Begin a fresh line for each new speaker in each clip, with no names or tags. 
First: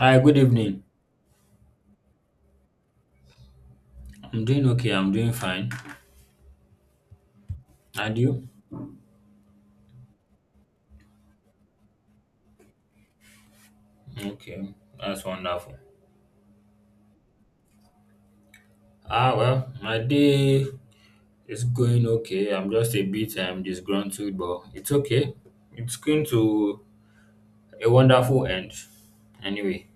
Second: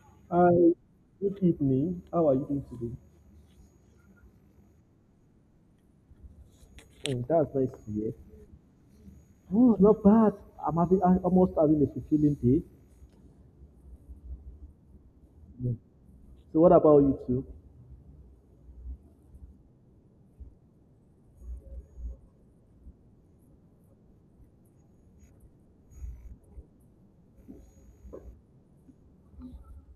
Hi, good
Hi,
evening.
good evening. How are you doing today?
I'm doing okay. I'm doing fine.
Oh, that's nice to hear.
And you?
Oh, not bad. I'm almost having a fulfilling day.
Okay, that's
Yeah.
wonderful.
So what about you two?
Ah, well, my day is going okay. I'm just a bit disgruntled, but it's okay. It's going to a wonderful end. Anyway,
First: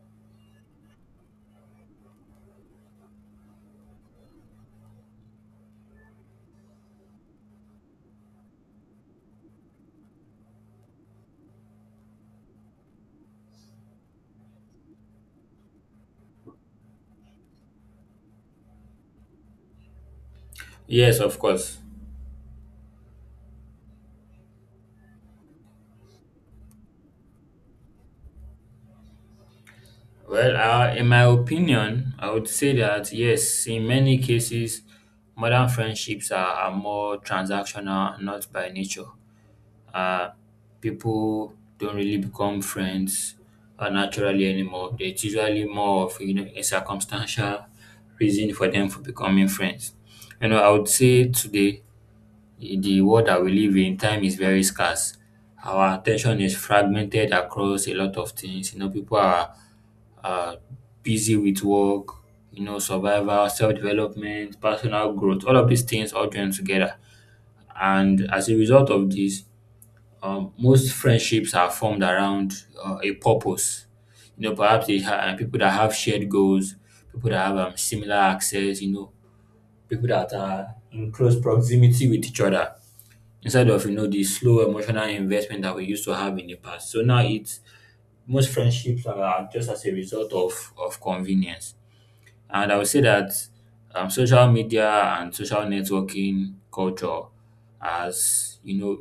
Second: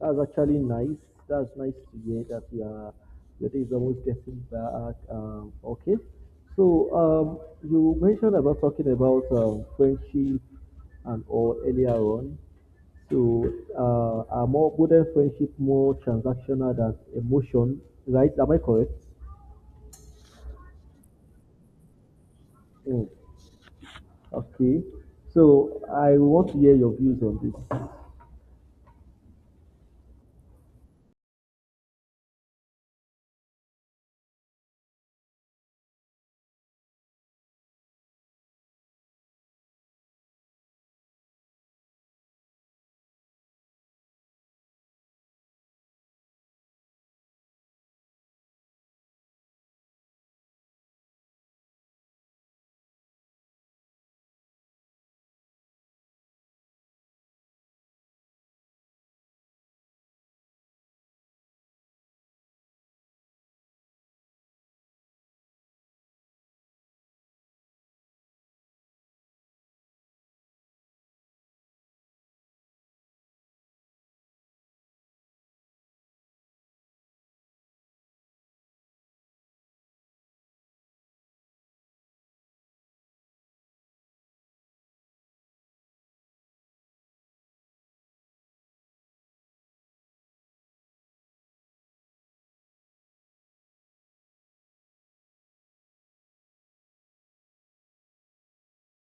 That's actually nice. That's nice to hear that your day is almost getting back. You mentioned about talking about friendship and all earlier on. So are more wouldn't friendship more transactional than emotion, right? Am I correct?
yes, of course.
Mm. Okay, so I want to hear your views on this.
Well, in my opinion, I would say that yes, in many cases, modern friendships are more transactional, not by nature. Uh, people don't really become friends naturally anymore. It's usually more of a circumstantial reason for them for becoming friends. I would say today the world that we live in, time is very scarce. Our attention is fragmented across a lot of things. People are uh, busy with work, survival, self development, personal growth. All of these things all join together, and as a result of this, most friendships are formed around a purpose. Perhaps people that have shared goals, people that have similar access. People that are in close proximity with each other. Instead of the slow emotional investment that we used to have in the past. So now it's most friendships are just as a result of convenience. And I would say that social media and social networking culture as you know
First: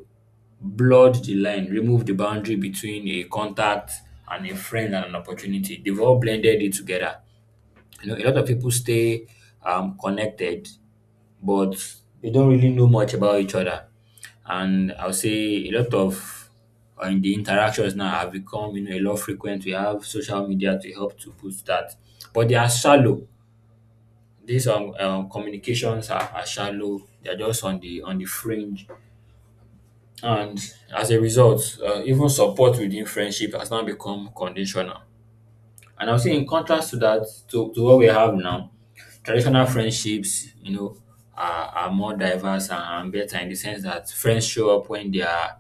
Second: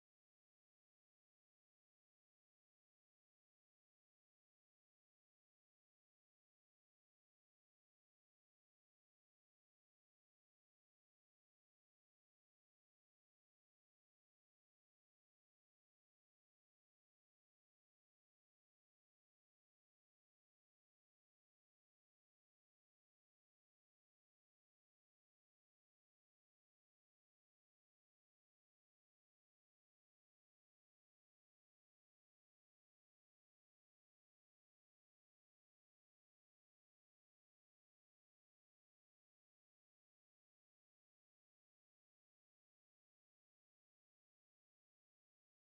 blurred the line, removed the boundary between a contact and a friend and an opportunity. They've all blended it together. A lot of people stay connected, but they don't really know much about each other. And I'll say a lot of in the interactions now have become a lot frequent. We have social media to help to push that, but they are shallow. These communications are shallow. They are just on the fringe. And as a result, even support within friendship has now become conditional. And I'll say, in contrast to that, to what we have now, traditional friendships, are more diverse and better in the sense that friends show up when they are,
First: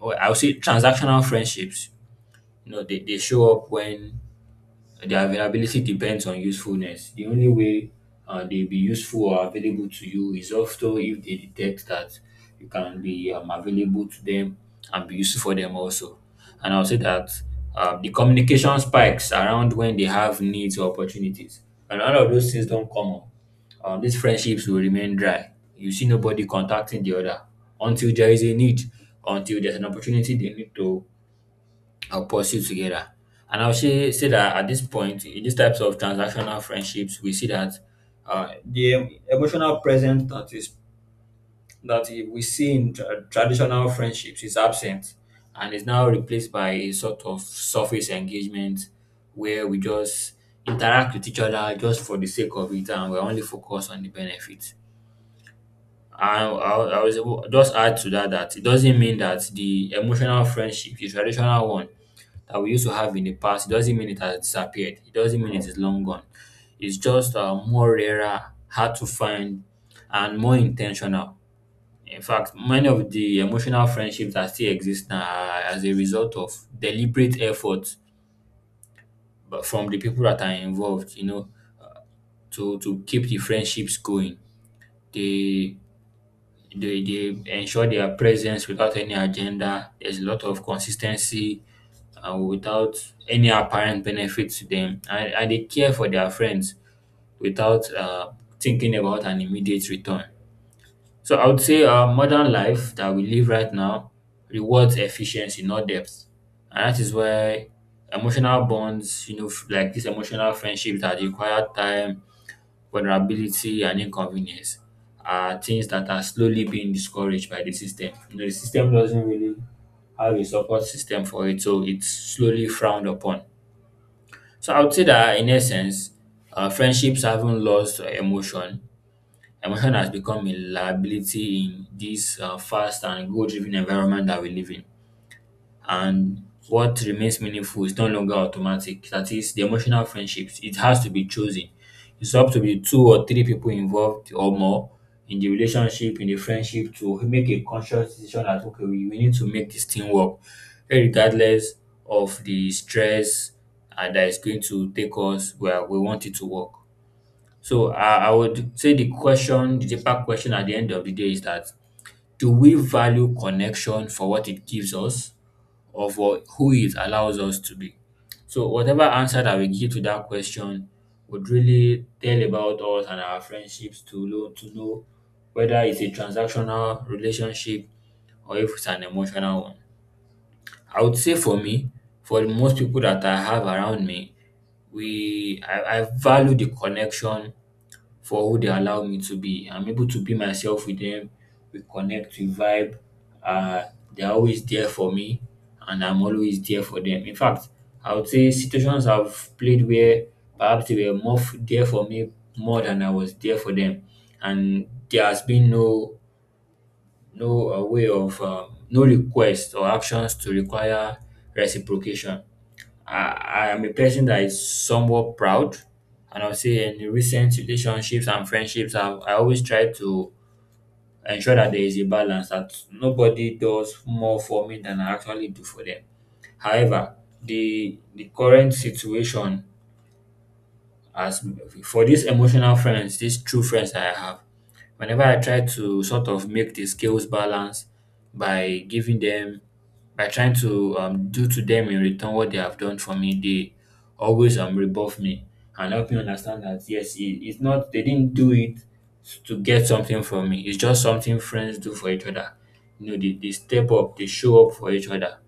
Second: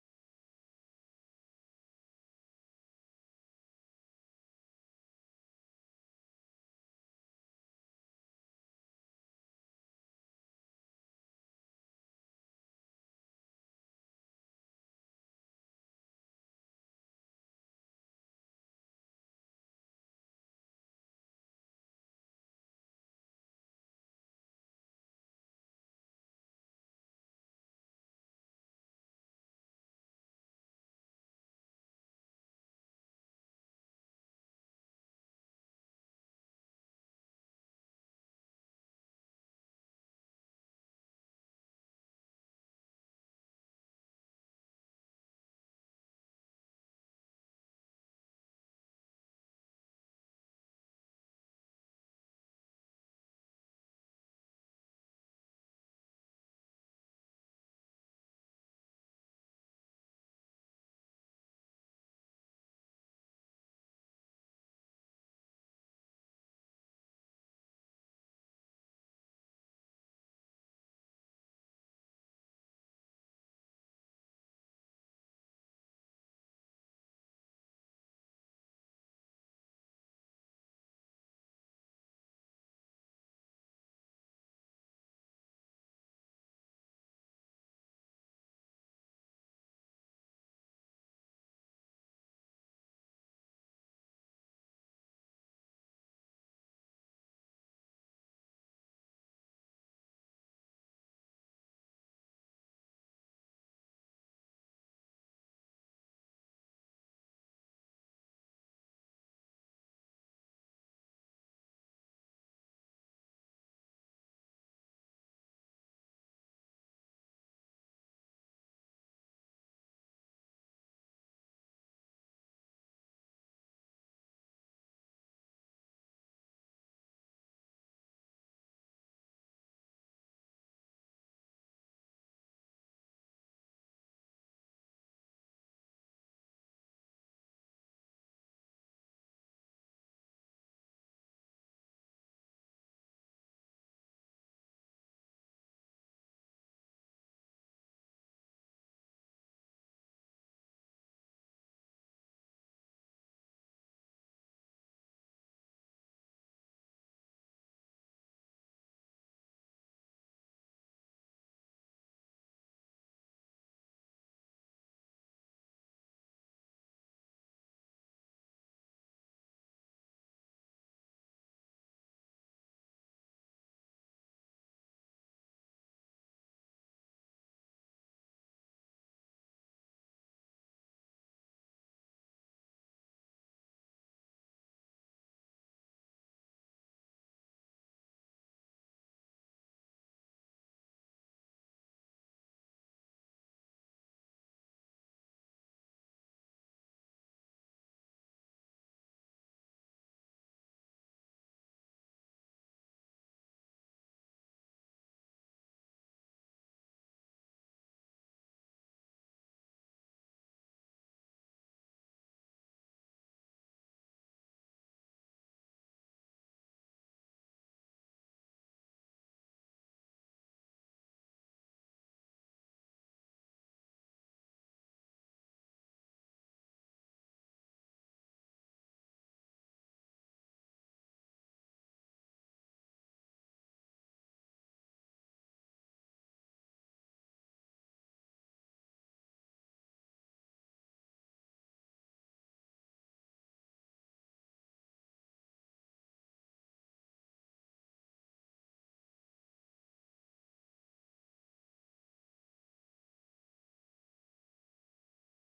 or I'll say transactional friendships, they show up when. Their availability depends on usefulness. The only way they'll be useful or available to you is also if they detect that you can be available to them and be useful for them also. And I'll say that the communication spikes around when they have needs or opportunities. And all of those things don't come up. These friendships will remain dry. You see nobody contacting the other until there is a need, until there's an opportunity they need to I'll pursue together. And I'll say that at this point, in these types of transactional friendships, we see that the emotional presence that we see in traditional friendships is absent and is now replaced by a sort of surface engagement where we just interact with each other just for the sake of it and we're only focused on the benefits. I was able, just add to that that it doesn't mean that the emotional friendship, the traditional one, that we used to have in the past, it doesn't mean it has disappeared. It doesn't mean it is long gone. It's just more rarer, hard to find, and more intentional. In fact, many of the emotional friendships that still exist now are as a result of deliberate effort but from the people that are involved, to keep the friendships going. They, they ensure their presence without any agenda. There's a lot of consistency and without any apparent benefit to them, and they care for their friends without thinking about an immediate return. So I would say our modern life that we live right now rewards efficiency, not depth, and that is why emotional bonds, like this emotional friendship that require time, vulnerability, and inconvenience, are things that are slowly being discouraged by the system. The system doesn't really have a support system for it, so it's slowly frowned upon. So I would say that in essence, friendships haven't lost emotion. Emotion has become a liability in this fast and goal-driven environment that we live in, and what remains meaningful is no longer automatic. That is, the emotional friendships, it has to be chosen. It's up to be two or three people involved or more in the relationship, in the friendship to make a conscious decision that, okay, we need to make this thing work, regardless of the stress that is going to take us where we want it to work. So I would say the question, the deeper question at the end of the day is that, do we value connection for what it gives us? Or for who it allows us to be. So whatever answer that we give to that question would really tell about us and our friendships to know whether it's a transactional relationship or if it's an emotional one. I would say for me, for most people that I have around me, I value the connection for who they allow me to be. I'm able to be myself with them. We connect, we vibe. Uh, they're always there for me, and I'm always there for them. In fact, I would say situations I've played where perhaps they were more there for me more than I was there for them, and there has been no way of no request or actions to require reciprocation. I am a person that is somewhat proud, and I'll say in recent relationships and friendships, I always try to ensure that there is a balance, that nobody does more for me than I actually do for them. However, the current situation, as for these emotional friends, these true friends that I have, whenever I try to sort of make the scales balance by giving them, by trying to do to them in return what they have done for me, they always rebuff me and help me understand that yes, it's not, they didn't do it to get something from me. It's just something friends do for each other. They step up, they show up for each other,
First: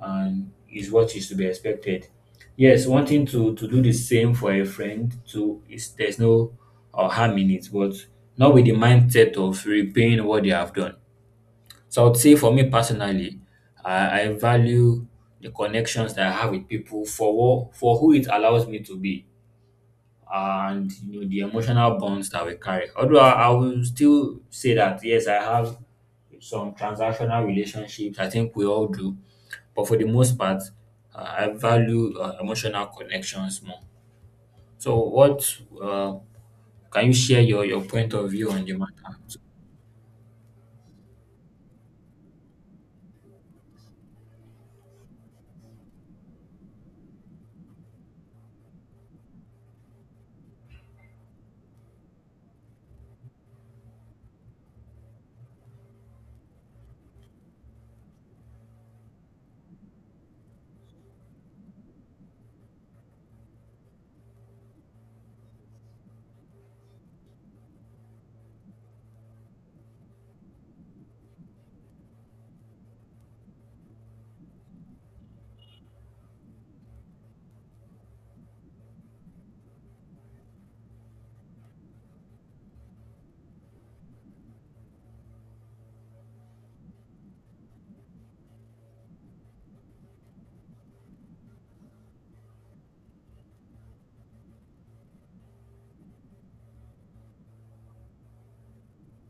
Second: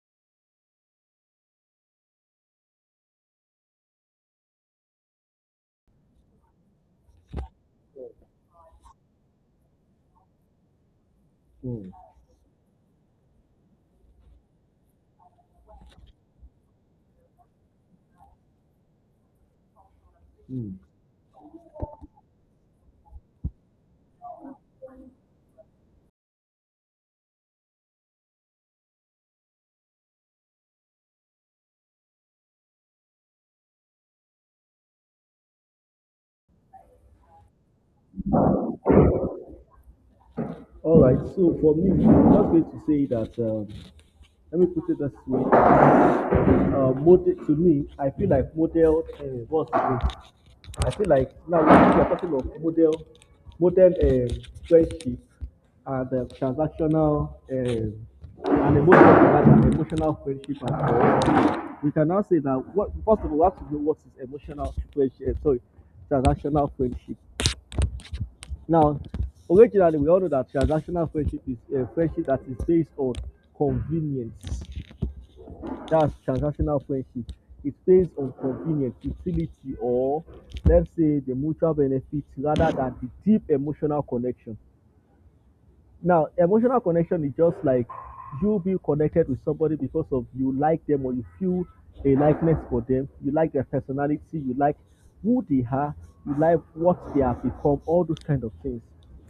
and is what is to be expected. Yes, wanting to do the same for a friend too is, there's no harm in it, but not with the mindset of repaying what they have done.
Mm,
So I would say for me personally, I value the connections that I have with people for what, for who it allows me to be,
mm.
and you know the emotional bonds that we carry. Although I will still say that yes, I have some transactional relationships. I think we all do, but for the most part, I value emotional connections more. So what, uh, can you share your point of view on the matter?
All right, so for me, I'm just going to say that, let me put it this way. Uh, model to me, I feel like model what's the name? I feel like now we are talking of model model friendship and transactional and emotional friendship as well. We can now say that what first of all we have to know what is emotional friendship. Sorry, transactional friendship. Now, originally we all know that transactional friendship is a friendship that is based on convenience. That's transactional friendship. It's based on convenience, utility, or let's say the mutual benefit rather than the deep emotional connection. Now, emotional connection is just like you being connected with somebody because of you like them or you feel a likeness for them, you like their personality, you like who they are, you like what they have become, all those kind of things.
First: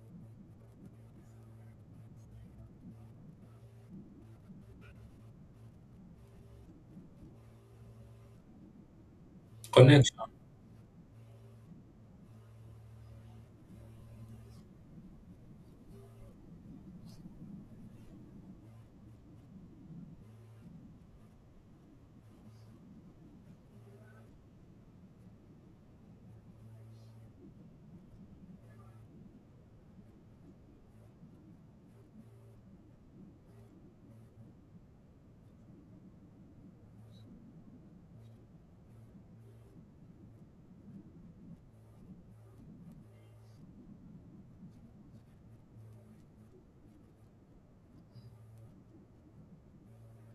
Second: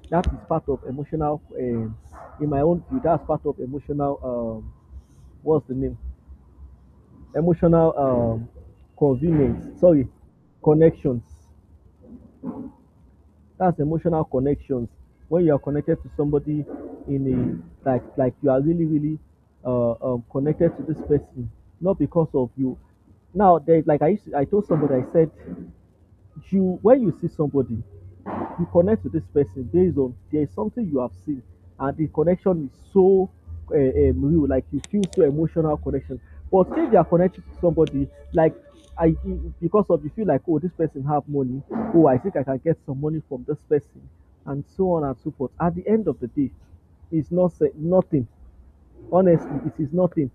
That is part of emotional, in my own view, that's part of emotional, what's the name? Emotional convenience sorry
Connection.
connections. That's emotional connections, when you are connected to somebody in a like you are really connected to this person, not because of you. Now there's like, I used to. I told somebody, I said, you when you see somebody, you connect to this person based on there is something you have seen, and the connection is so real, like you feel so emotional connection. But if you are connected to somebody like because of you feel like, oh, this person have money, oh, I think I can get some money from this person, and so on and so forth. At the end of the day, it's not se- nothing. Honestly, it is nothing.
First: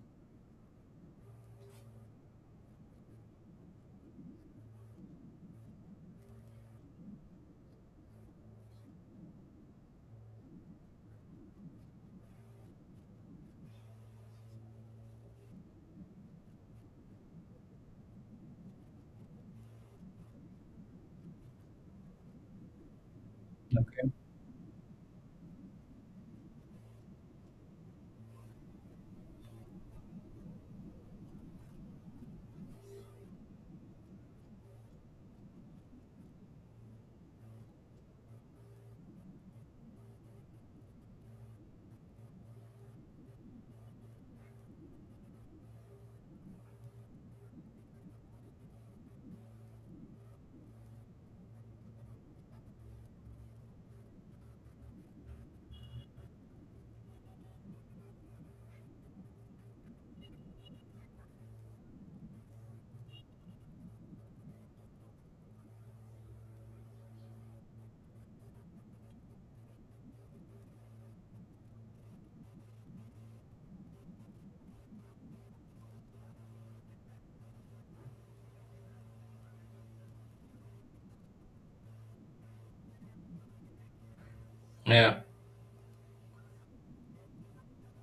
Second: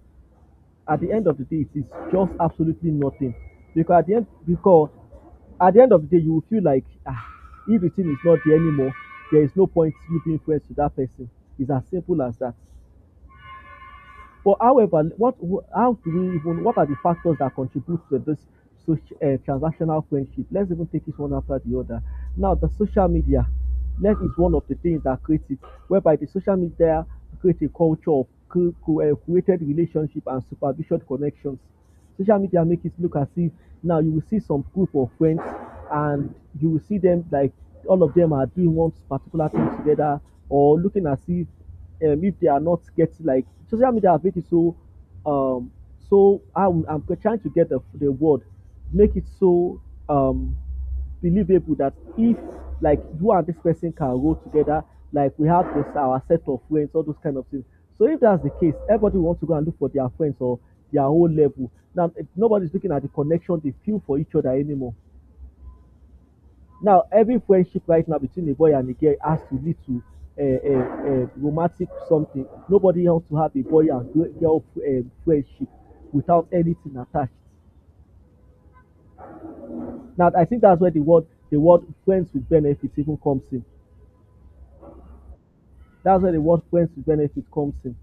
At the end of the day, it is just absolutely nothing. Because at the end of the day, you will feel like, ah, if the thing is not there anymore, there is no point giving influence to that person. It's as simple as that. But however, what how do we even, what are the factors that contribute to this social transactional friendship? Let's even take it one after the other. Now, the social media, that is one of the things that creates it, whereby the social media creates a culture of created relationship and supervision connections. Social media make it look as if now you will see some group of friends, and you will see them like all of them are doing one particular thing together or looking as if they are not getting, like social media has made it so um so I'm trying to get the word, make it so um believable that if like you and this person can roll together, like we have this our set of friends, all those kind of things. So if that's the case, everybody wants to go and look for their friends or their own level now. Nobody's looking at the connection they feel for each other anymore. Now, every friendship right now between a boy and a girl has to lead to uh, romantic something. Nobody wants to have a boy and girl friendship without anything attached. Now, I think that's where the word friends with benefits even comes in.
Yeah.
That's where the word friends with benefits comes in.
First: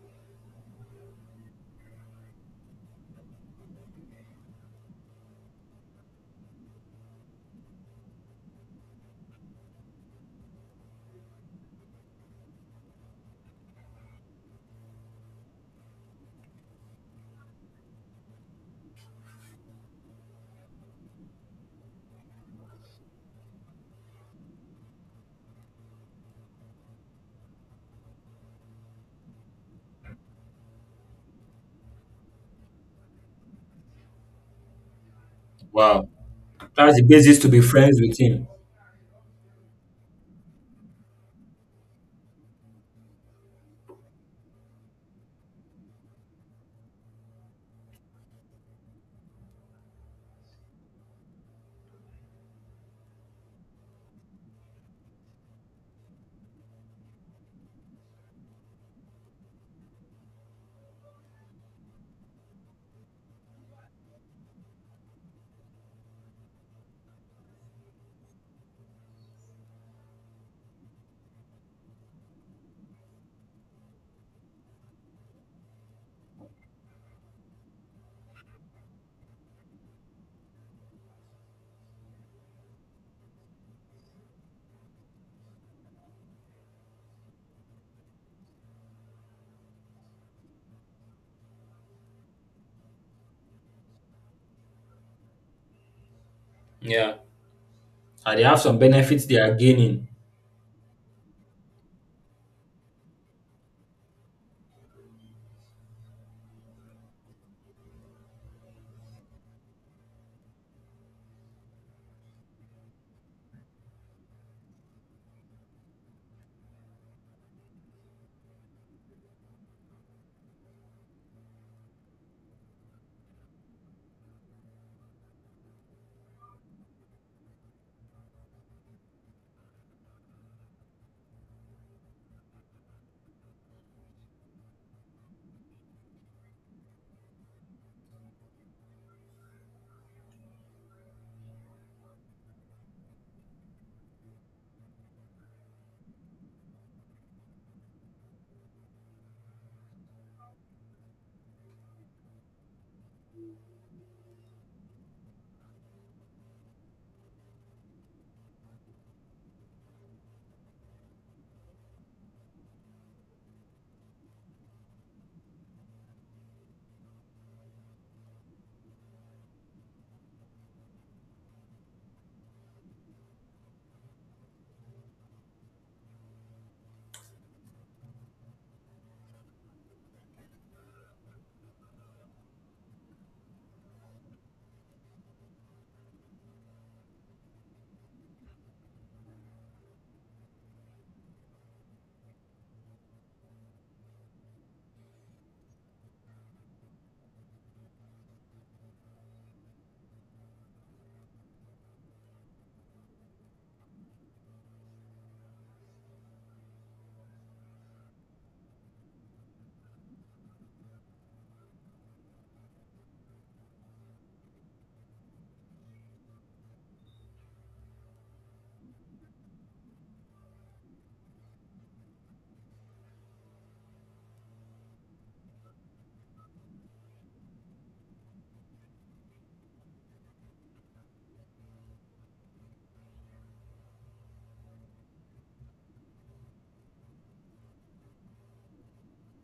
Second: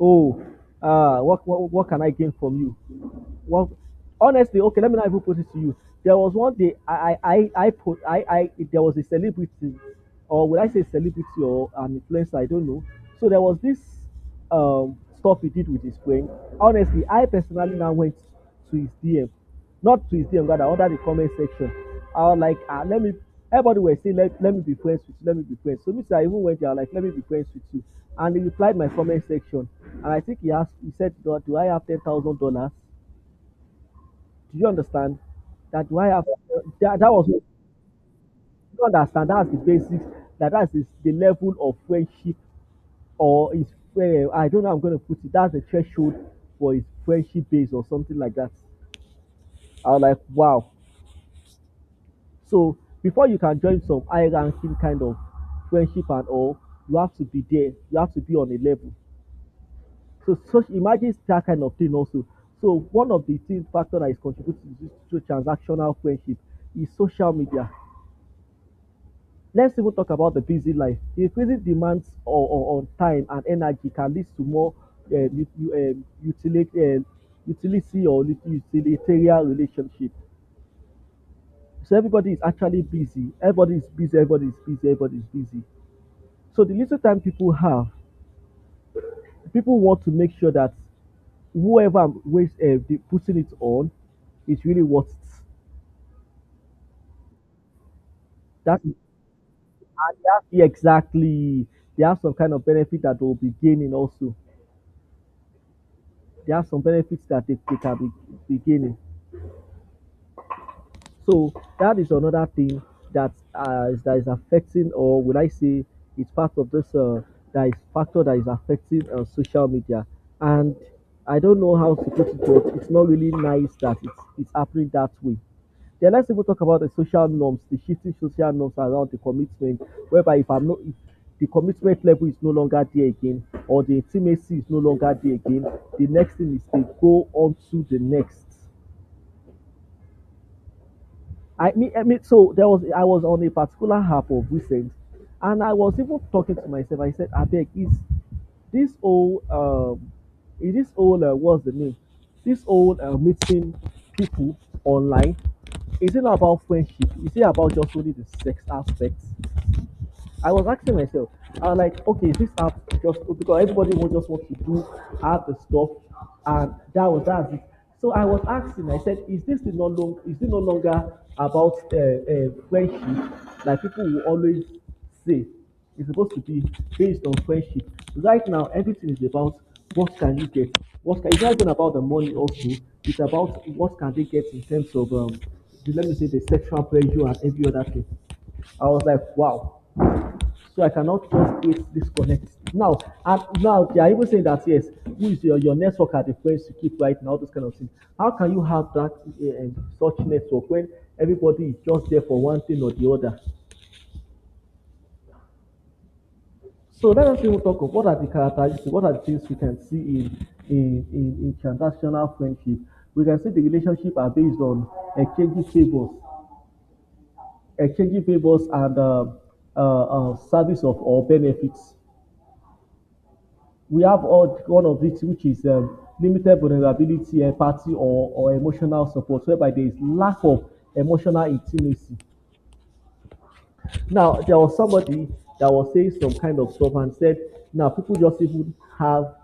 Oh, what can I gain from you? Well, honestly, okay, let me not even put it to you. There was one day I put I there was a celebrity, or would I say celebrity or an influencer? I don't know. So there was this stuff he did with his brain. Honestly, I personally now went to his DM, rather under the comment section. I was like, ah, let me. Everybody was saying, let me be friends with you, let me be friends. So me too, I even went there, like, let me be friends with you. And he replied my comment section. And I think he asked, he said, do I have $10,000? Do you understand that why
Wow.
have
That's
that,
the
that was
basis
you
to be friends with him.
understand that's the basics. That is the level of friendship, or is, I don't know how I'm gonna put it, that's the threshold for his friendship base or something like that. I was like, wow. So before you can join some high ranking kind of friendship and all, you have to be there. You have to be on a level. So such, imagine that kind of thing also. So one of the things factor that is contributing to transactional friendship is social media. Let's even talk about the busy life. Increasing demands on time and energy can lead to more u- u- utility, utility or lit- utilitarian relationship. So everybody is actually busy. Everybody is busy. Everybody is busy. Everybody is busy. So the little time people have, people want to make sure that whoever I'm with, putting it on is really worth it.
Yeah. And they have some
That is,
benefits they are gaining.
and they have, yeah, exactly. They have some kind of benefit that they'll be gaining also. There are some benefits that they can be gaining. So that is another thing that that is affecting, or will I say, it's part of this that is factor that is affecting social media. And I don't know how to put it, but it's not really nice that it's happening that way. Then let's even talk about the social norms, the shifting social norms around the commitment, whereby if I'm not if the commitment level is no longer there again, or the intimacy is no longer there again, the next thing is they go on to the next. I mean, so there was, I was on a particular half of recent, and I was even talking to myself. I said, "I beg, this whole um, is this whole what's the name? this whole meeting people online, is it not about friendship? Is it about just only the sex aspects?" I was asking myself, I was like, okay, this app, just because everybody will just want to do have the stuff, and that's it. So I was asking, I said, is it no longer about friendship? Like people will always say, it's supposed to be based on friendship. Right now, everything is about what can you get. It's not even about the money also. It's about what can they get in terms of let me say the sexual pressure and every other thing. I was like, wow. So I cannot just create this connect. Now, and now they are even saying that yes, who is your network are the friends you keep right now, this kind of thing. How can you have that such network when everybody is just there for one thing or the other? So let us even talk of what are the characteristics, what are the things we can see in transactional friendship. We can see the relationship are based on exchanging favors, exchanging favors and service of or benefits. We have all, one of these, which is limited vulnerability, empathy, or emotional support, whereby there is lack of emotional intimacy. Now, there was somebody that was saying some kind of stuff and said, now people just even have,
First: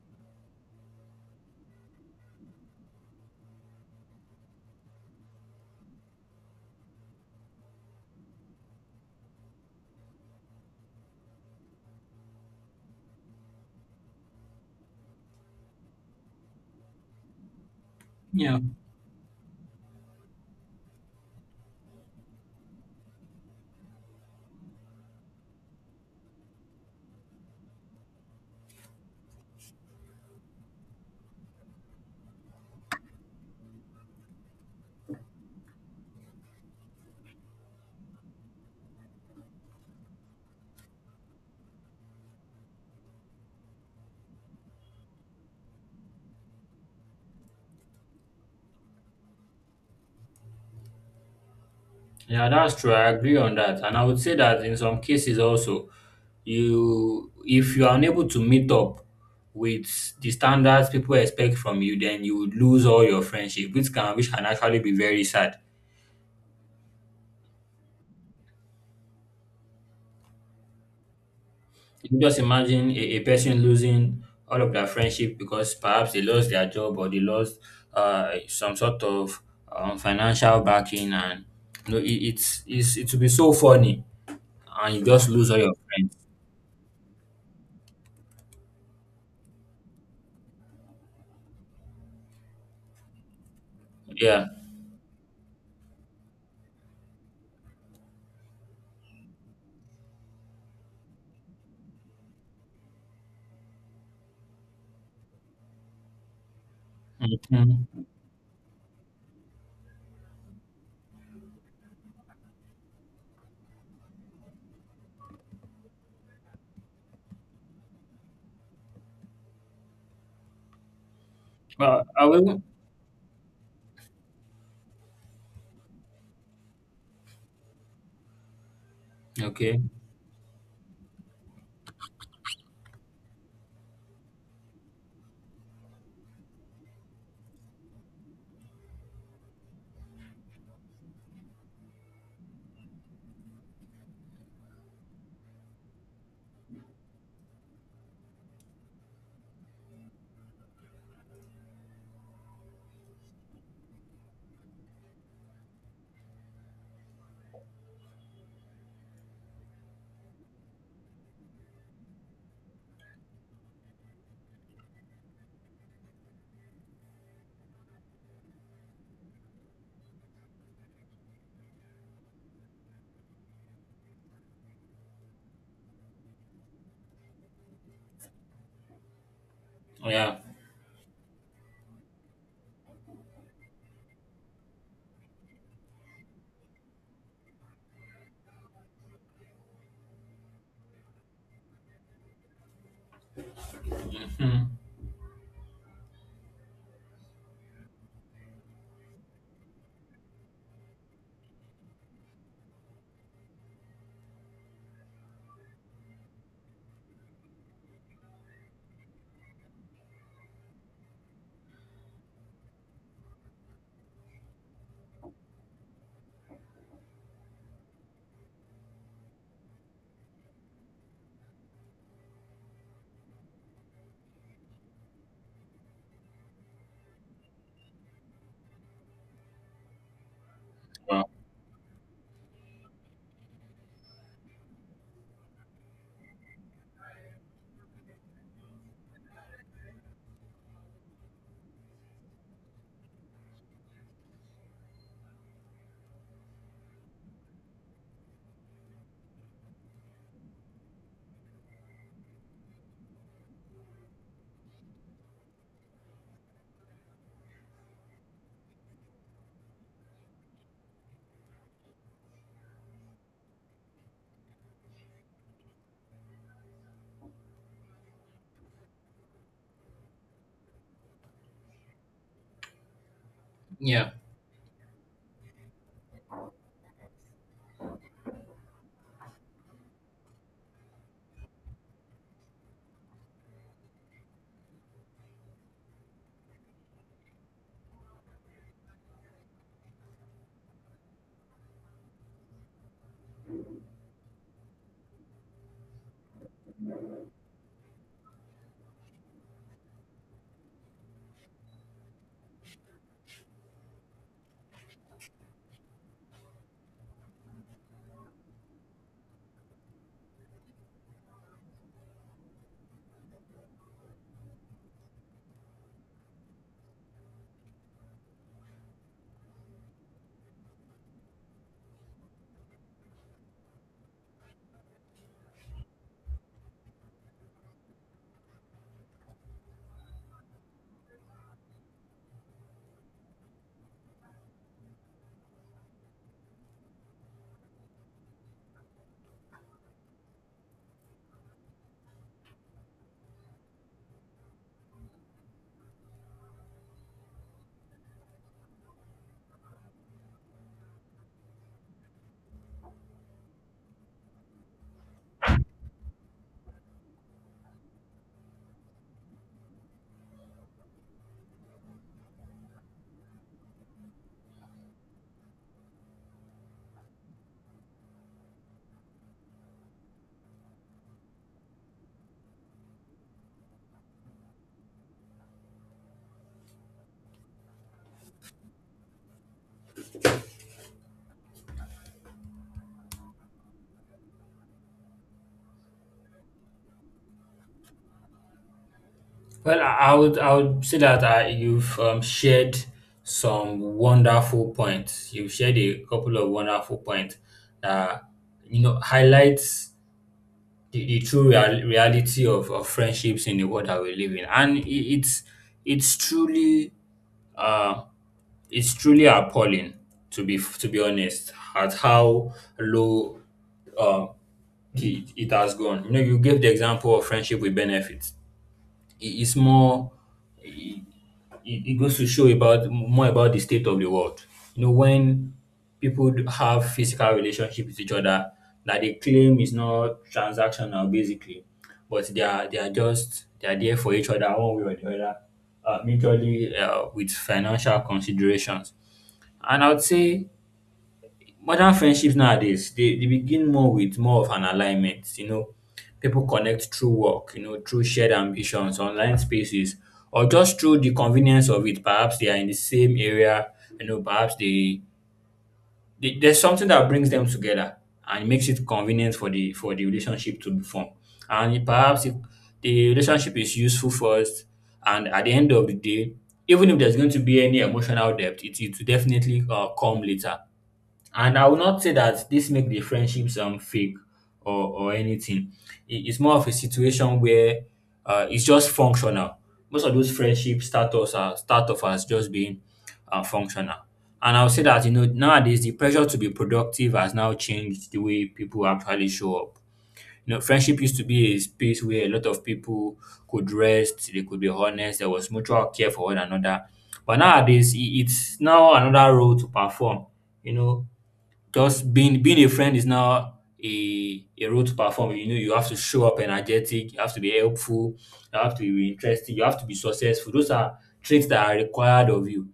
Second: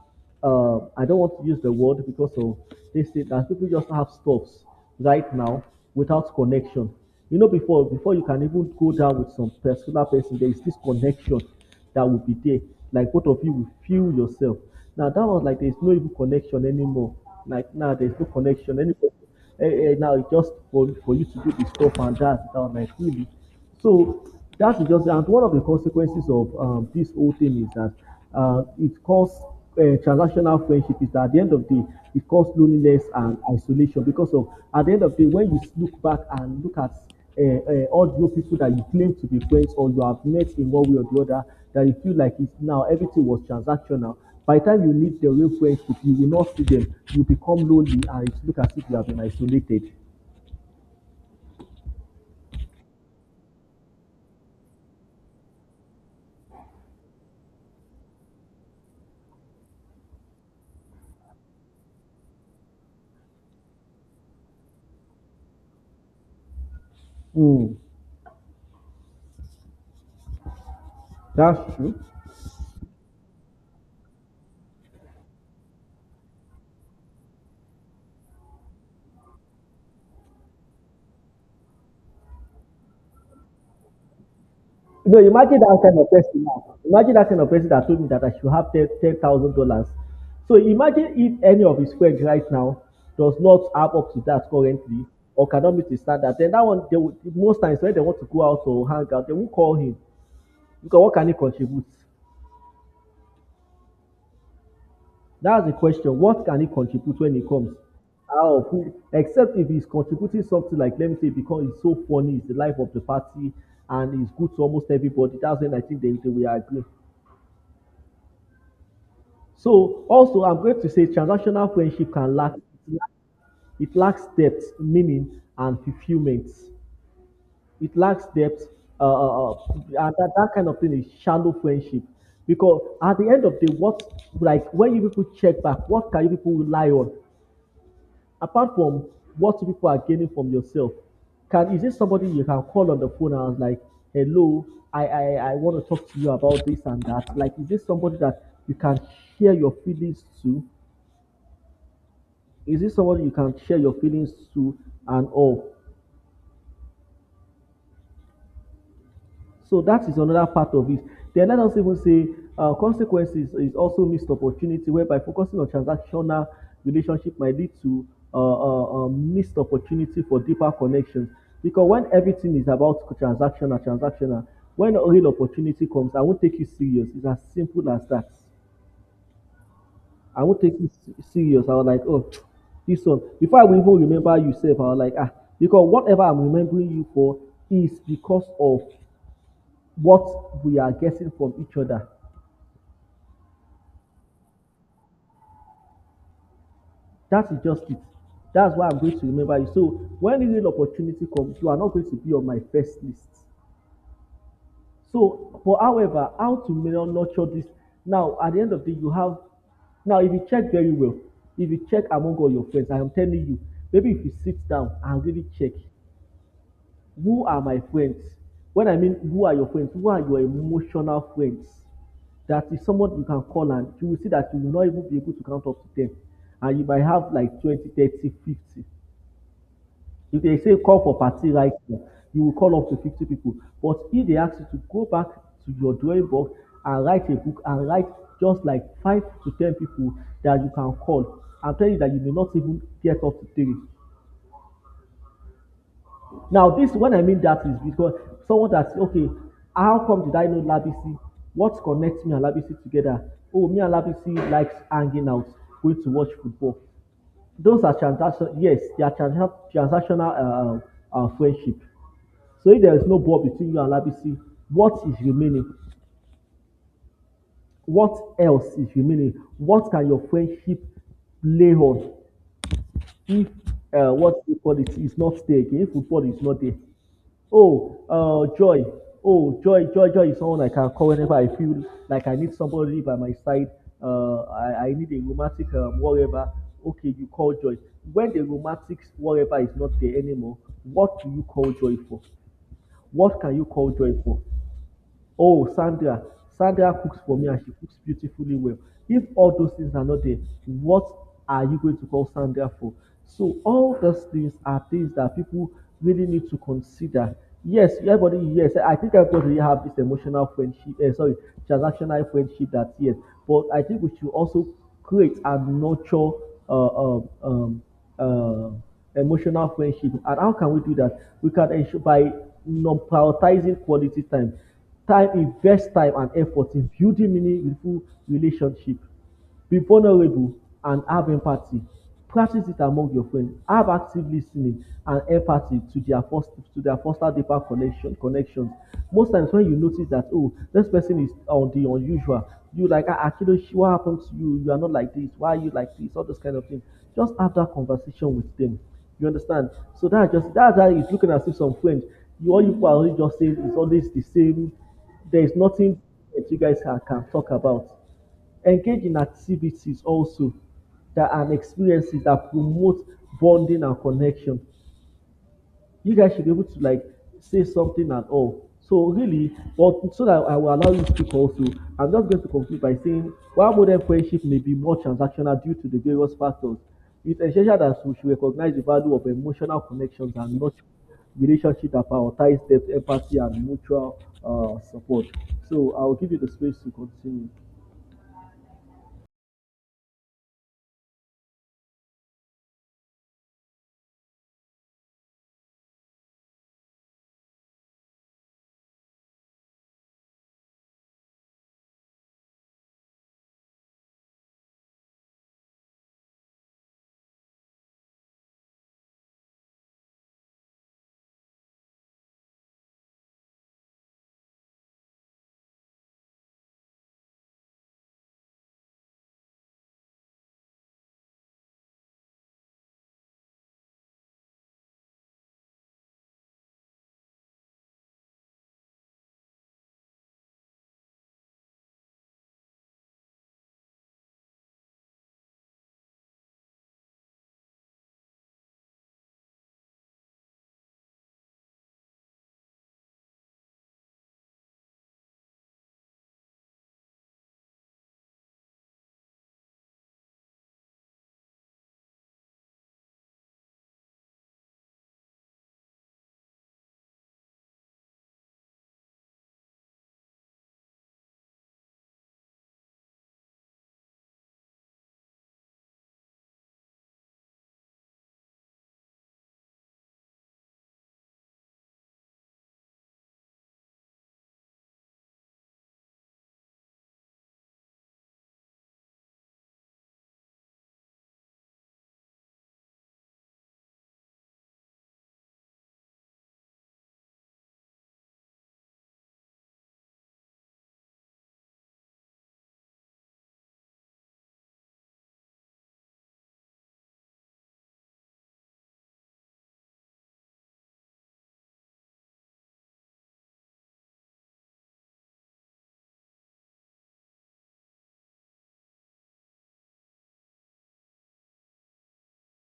I don't want to use the word because of this thing, that people just have stuffs right now without connection. You know, before you can even go down with some particular person, there is this connection that will be there. Like both of you will feel yourself. Now that was like there's no even connection anymore. Like now, nah, there's no
Yeah.
connection anymore. eh, Now it's just for you to do the stuff and dance down like really. So that is just and one of the consequences of this whole thing is that it causes transactional friendship is that at the end of the day it causes loneliness and isolation because of at the end of the day when you look back and look at all those people that you claim to be friends or you have met in one way or the other that you feel like it's now everything was transactional. By the time you meet dem wey fuel tip, you will not see dem. You become lonely and it look as if you have been isolated.
Yeah, that's true. I agree on that. And I would say that in some cases also, you if you are unable to meet up with the standards people expect from you, then you would lose all your friendship, which can actually be very sad.
Mm, that's true.
You can just imagine a person losing all of their friendship because perhaps they lost their job or they lost some sort of financial backing, and you know, it, it's it would be so funny and you
You know,
just lose all
imagine
your
that kind of
friends.
person now. Imagine that kind of person that told me that I should have ten thousand dollars. So imagine if any of his friends right now does not have up to
Yeah.
that currently or cannot meet his standard, then that one they will most times when they want to go out or hang out, they won't call him, because what can he contribute? That's the question. What can he contribute when he comes?
Hmm.
How? Except if he's contributing something like, let me say, because it's so funny, it's the life of the party, and it's good to almost everybody. That's when I think they will agree. So, also, I'm going to say transactional
Well,
friendship
I
can lack,
will.
it lacks depth, meaning, and fulfillment. It lacks depth, uh, uh, uh,
Okay.
and that kind of thing is shallow friendship. Because at the end of the day, what, like, when you people check back, what can you people rely on? Apart from what people are gaining from yourself, can is this somebody you can call on the phone and I was like, hello, I, I, I want to talk to you about this and that? Like, is this somebody that you can share your feelings to? Is this somebody you can share your feelings to and all? So that is another part of it. Then let us even say consequences is also missed opportunity, whereby focusing on transactional relationship might lead to missed opportunity for deeper connections. Because when everything is about transactional, transactional, when a real opportunity comes, I won't take you serious. It's as simple as that.
Yeah.
I won't take you serious. I was like, oh, this one. Before I will even remember you, self, I was like, ah, because whatever I'm remembering you for is because of what we are getting from each other.
Mhm.
That is just it. That's why I'm going to remember you. So when the real opportunity comes, you are not going to be on my first list. So, but however, how to nurture this? Now, at the end of the day, you have now if you check very well, if you check among all your friends, I am telling you, maybe if you sit down and really check, who are my friends? When I mean who are your friends, who are your emotional friends? That is someone you can call and you will see that you will not even be able to count up to them. And you might have like 20, 30, 50. If they say call for
Well,
party right now, you will call up to 50 people. But if they ask you to go back to your drawing board and write a book and write just like 5 to 10 people that you can call, I'm telling you that you may not even get up to 3. Now, this when I mean that is because someone that say, okay, how come did I know Labisi? What connects me and Labisi together? Oh, me and Labisi likes hanging out, going to watch football. Those are transaction. Yes, they are transactional friendship. So if there is no bond between you and Labisi, what is remaining? What else is remaining? What can your friendship play on if
yeah.
what you call it is not there again? If football is not there. Oh, joy. Oh, joy is someone I can call whenever I feel like I need somebody by my side. I need a romantic whatever. Okay, you call joy. When the romantic whatever is not there anymore, what do you call joy for? What can you call joy for? Oh, Sandra. Sandra cooks for me and she cooks beautifully well. If all those things are not there, what are you going to call Sandra for? So, all those things are things that people really need to consider. Yes, everybody, yes, I think everybody really have this emotional friendship, eh, sorry, transactional friendship that yes, but I think we should also create and nurture uh, um, um, uh, emotional friendship. And how can we do that? We can ensure by non prioritizing quality time. Time invest time and effort in building meaningful relationship, be vulnerable and have empathy, practice it among your friends, have active lis ten ing and empathy to their foster deeper connection connections. Most times when you notice that oh this person is on the unusual, you like ah akidoshi what happen to you, you are not like this, why are you like this, all those kind of things, just have that conversation with them, you understand. So that's just that's how it's looking as if some friend, you all you people are always just saying it's always the same. There is nothing that you guys can talk about. Engage in activities also that and experiences that promote bonding and connection. You guys should be able to like say something at all. So really, but so that I will allow you to speak also, I'm just going to conclude by saying while modern friendship may be more transactional due to the various factors, it's essential that we should recognize the value of emotional connections and not relationship that prioritize depth, empathy, and mutual support. So I'll give you the space to continue.
Well, I would say that you've shared some wonderful points. You've shared a couple of wonderful points that highlights the true reality of friendships in the world that we live in, and it's it's truly uh it's truly appalling, to be honest, at how low um, it has gone. You gave the example of friendship with benefits. It, it's more, it goes to show about more about the state of the world. When people do have physical relationship with each other, that they claim is not transactional, basically, but they are there for each other one way or the other, mutually, with financial considerations. And I would say modern friendships nowadays, they begin more with more of an alignment. People connect through work, through shared ambitions, online spaces, or just through the convenience of it. Perhaps they are in the same area, you know, perhaps they, there's something that brings them together and makes it convenient for the relationship to be formed. Perhaps if the relationship is useful first, and at the end of the day, even if there's going to be any emotional depth, it will definitely come later. And I will not say that this make the friendships fake or anything. It's more of a situation where it's just functional. Most of those friendships start off as just being functional. And I'll say that, you know, nowadays the pressure to be productive has now changed the way people actually show up. You know, friendship used to be a space where a lot of people could rest, they could be honest, there was mutual care for one another. But nowadays, it's now another role to perform. You know, just being a friend is now a role to perform. You know, you have to show up energetic, you have to be helpful, you have to be interesting, you have to be successful. Those are traits that are required of you.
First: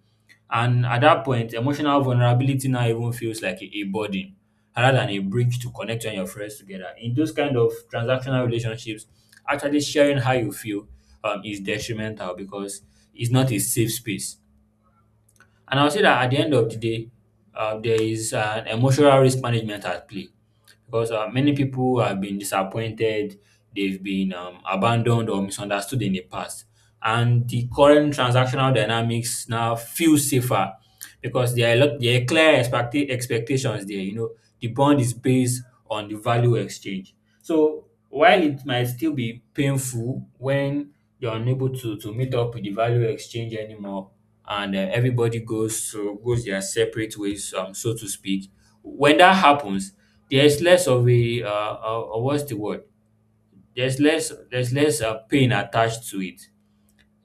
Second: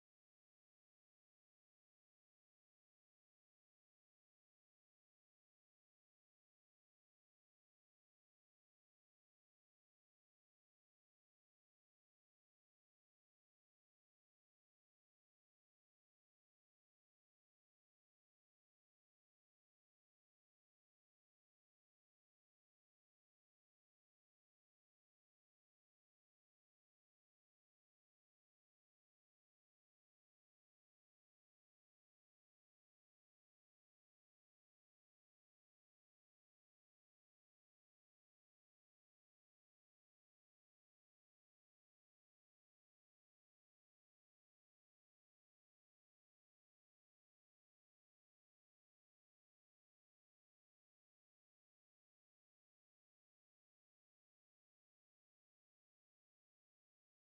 And at that point, emotional vulnerability now even feels like a burden rather than a bridge to connect you and your friends together. In those kind of transactional relationships, actually sharing how you feel is detrimental because it's not a safe space. And I will say that at the end of the day, there is an emotional risk management at play, because many people have been disappointed, they've been abandoned or misunderstood in the past. And the current transactional dynamics now feel safer because there are clear expectations there. You know, the bond is based on the value exchange. So while it might still be painful when you're unable to meet up with the value exchange anymore, and everybody goes their separate ways, so to speak. When that happens, there's less of a what's the word? There's less pain attached to it.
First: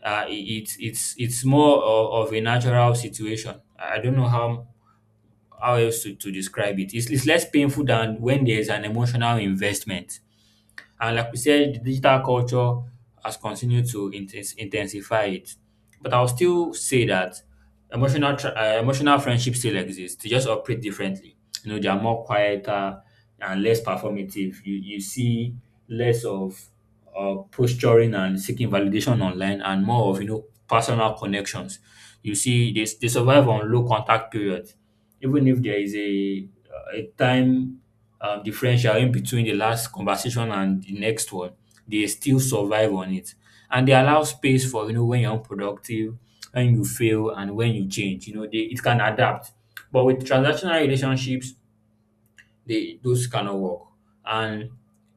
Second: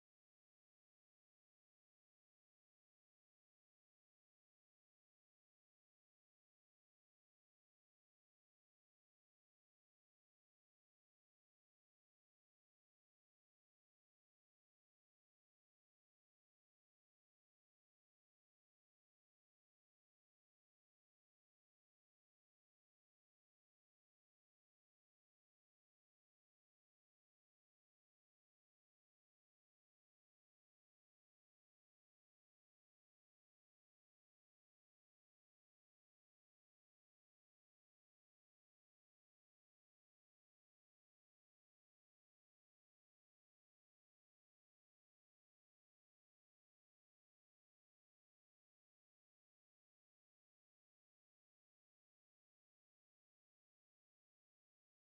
It's more of a natural situation. I don't know how else to describe it. It's less painful than when there's an emotional investment. And like we said, the digital culture has continued to intensify it. But I'll still say that emotional friendships still exist. They just operate differently. You know, they are more quieter and less performative. You see less of posturing and seeking validation online, and more of, you know, personal connections. You see they survive on low contact periods, even if there is a time differential in between the last conversation and the next one. They still survive on it, and they allow space for, you know, when you're unproductive, when you fail, and when you change. You know, it can adapt. But with transactional relationships, they those cannot work. And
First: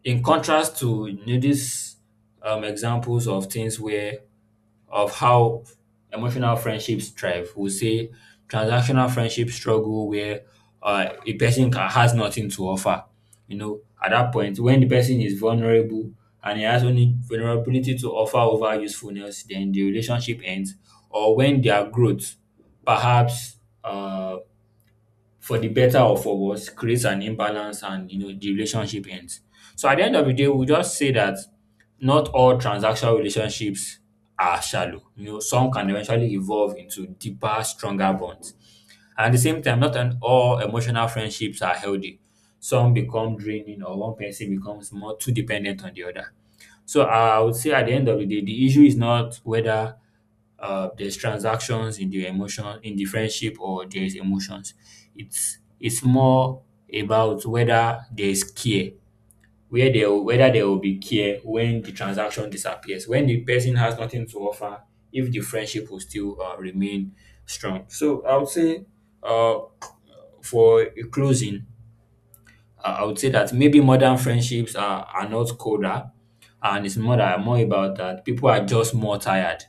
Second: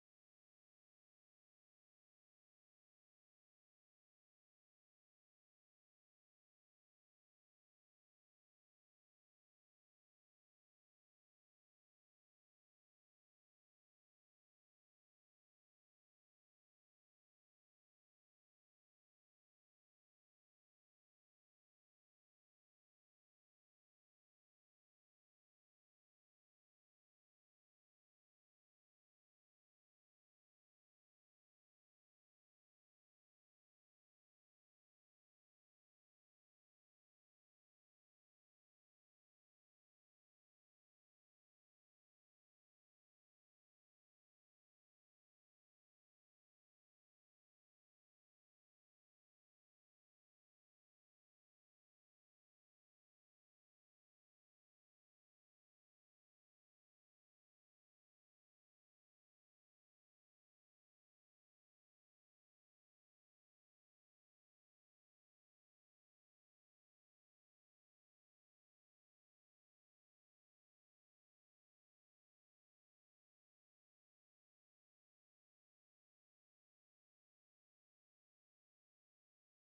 in contrast to, you know, these examples of things where of how emotional friendships thrive, we'll say transactional friendships struggle where a person ca has nothing to offer. You know, at that point, when the person is vulnerable and he has only vulnerability to offer over usefulness, then the relationship ends. Or when their growth, perhaps, uh, for the better or for worse, creates an imbalance, and, you know, the relationship ends. So at the end of the day, we just say that not all transactional relationships are shallow. You know, some can eventually evolve into deeper, stronger bonds. And at the same time, not an all emotional friendships are healthy. Some become draining, or one person becomes more too dependent on the other. So I would say at the end of the day, the issue is not whether there's transactions in the friendship, or there's emotions. It's more about whether there's care, where there whether there will be care when the transaction disappears, when the person has nothing to offer, if the friendship will still remain strong. So I would say, uh, for a closing, I would say that maybe modern friendships are not colder, and it's more about that people are just more tired,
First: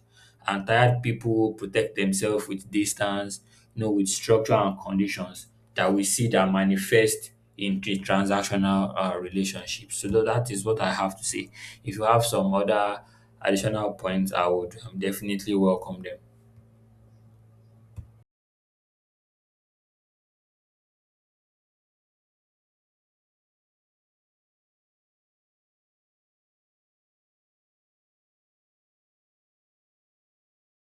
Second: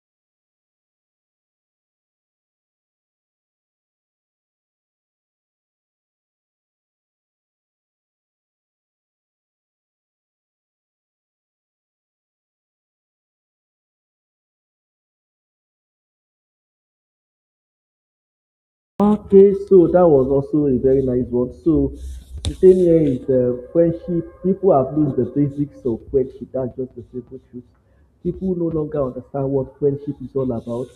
and tired people protect themselves with distance, you know, with structure and conditions that we see that manifest in the transactional relationships. So that is what I have to say. If you have some other additional points, I would definitely welcome them.
Okay, so that was also a very nice one. So the thing here is friendship. People have lost the basics of friendship. That's just the simple truth. People no longer understand what friendship is all about.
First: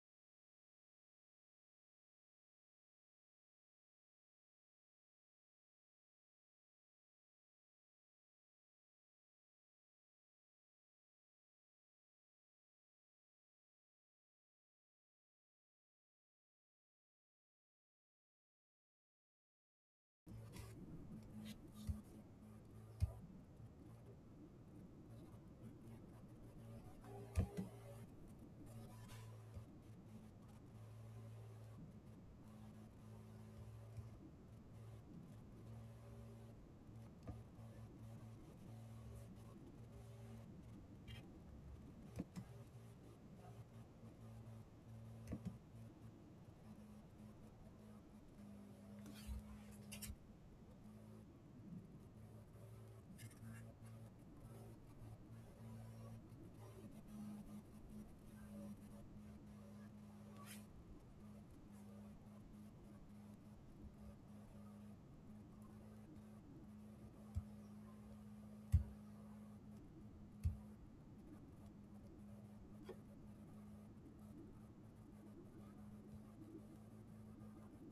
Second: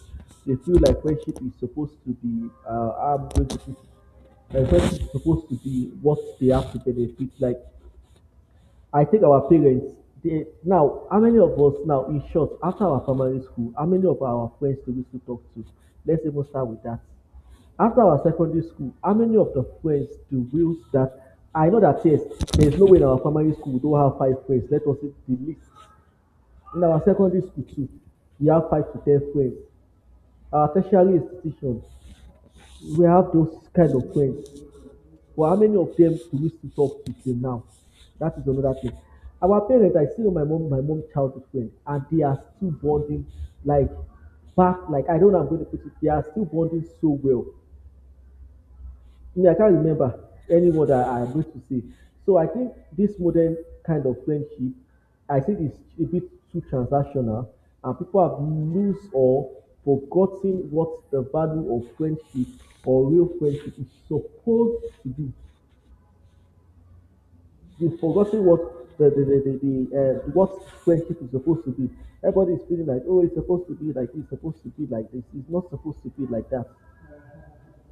They feel like friendship is supposed to be. I'm going to put it, like friendship is supposed to be what they have to benefit. Like I think our parents. They, now, how many of us now, in short, after our primary school, how many of our friends do we still talk to? Let's even start with that. After our secondary school, how many of the friends do we that I know that yes, there is no way in our primary school we don't have five friends. Let us say the least. In our secondary school too, we have five to ten friends. Our tertiary institution, we have those kind of friends. But how many of them do we still talk to till now? That is another thing. Our parents, I still know my mom childhood friend, and they are still bonding like back, like I don't know how I'm going to put it, they are still bonding so well. Me, I can't remember any word I agreed to say. So I think this modern kind of friendship, I think it's a bit too transactional, and people have lose or forgotten what the value of friendship or real friendship is supposed to be. They've forgotten what the what friendship is supposed to be. Everybody is feeling like, oh, it's supposed to be like this, it's supposed to be like this. It's not supposed to be like that.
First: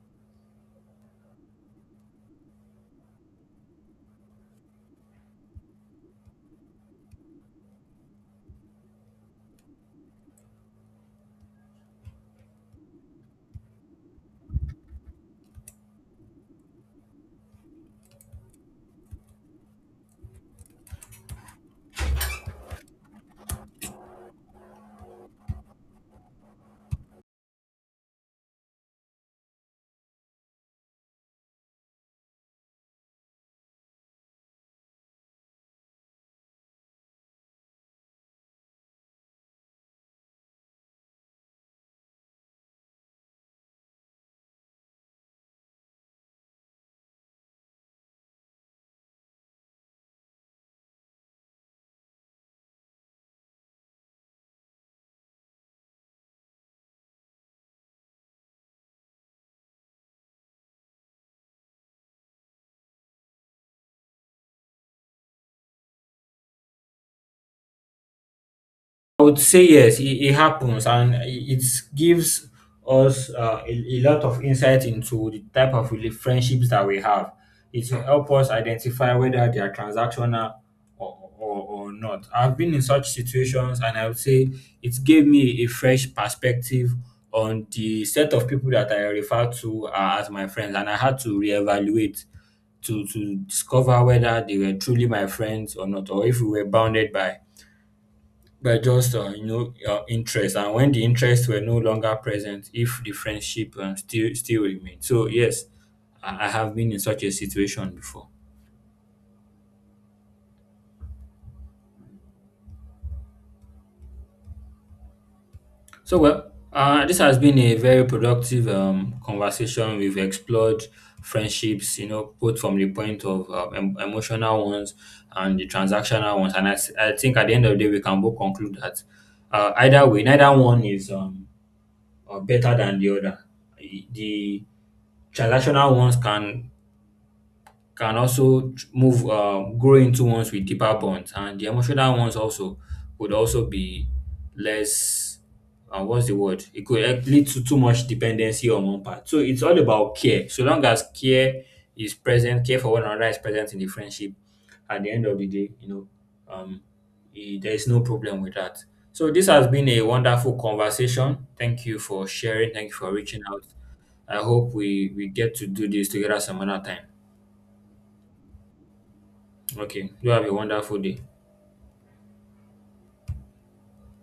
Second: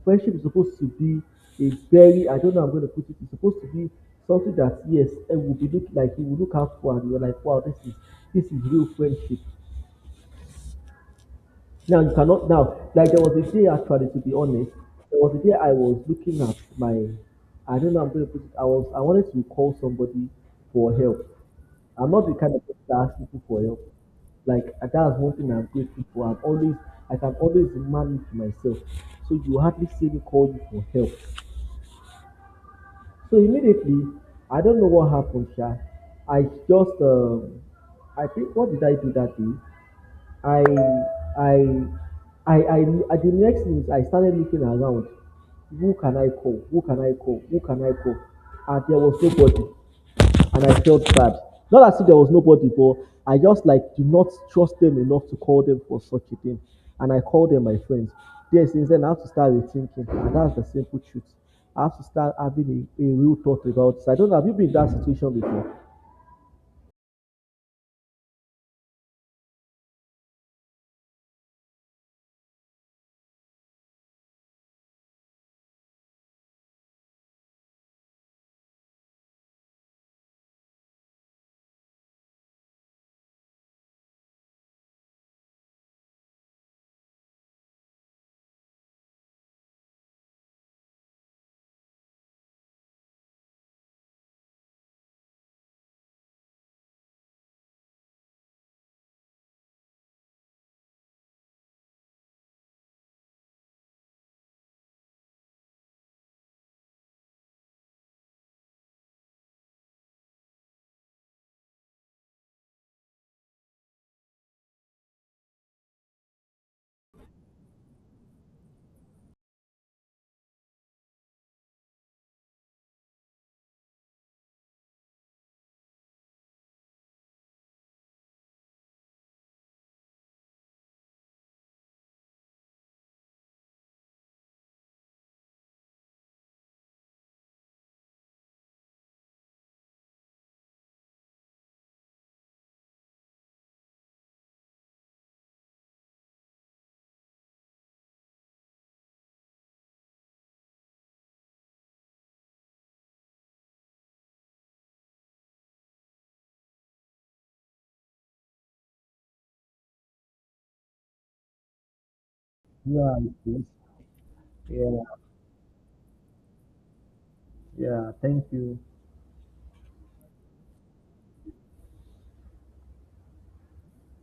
Friendship is supposed to be a very I don't know how I'm going to put it. It's supposed to be something that yes, it will be look like you will look out for and you're like, wow, this is real friendship. Now you cannot now like there was a day actually to be honest, there was a day I was looking at my I don't know how I'm going to put it. I was I wanted to call somebody for help. I'm not the kind of person that asks people for help. Like that's one thing I'm grateful for. I'm always I can always managed myself. So you hardly see me call you for help. So immediately, I don't know what happened, Sha. I just, I think, what did I do that day? I, I, I, at the next minute, I started looking around. Who can I call? Who can I call? Who can I call? And there was nobody. And I felt bad. Not as if there was nobody, but I just like do not trust them enough to call them for such a thing. And I called them my friends. Yes, since then I have to start rethinking, and that's the simple truth. I have to start having a real thought about this. I don't know. Have you been in that situation before?
I would say yes, it happens, and it gives us a lot of insight into the type of friendships that we have. It will help us identify whether they are transactional or not. I've been in such situations, and I would say it gave me a fresh perspective on the set of people that I refer to as my friends, and I had to reevaluate to discover whether they were truly my friends or not, or if we were bounded by just you know, interest, and when the interests were no longer present, if the friendship still remained. So yes, I have been in such a situation before. So well, this has been a very productive conversation. We've explored friendships, you know, both from the point of emotional ones and the transactional ones, and I think at the end of the day we can both conclude that either way, neither one is better than the other. The transactional ones can move, grow into ones with deeper bonds, and the emotional ones also would also be less, what's the word, it could help lead to too much dependency on one part. So it's all about care. So long as care is present, care for one another is present in the friendship at the end of the day, you know, um there is no problem with that. So this has been a wonderful conversation. Thank you for sharing, thank you for
Yeah,
reaching
it is.
out. I hope
Yeah,
we get to do this together some other time.
yeah. Thank you.
Okay. You have a wonderful day.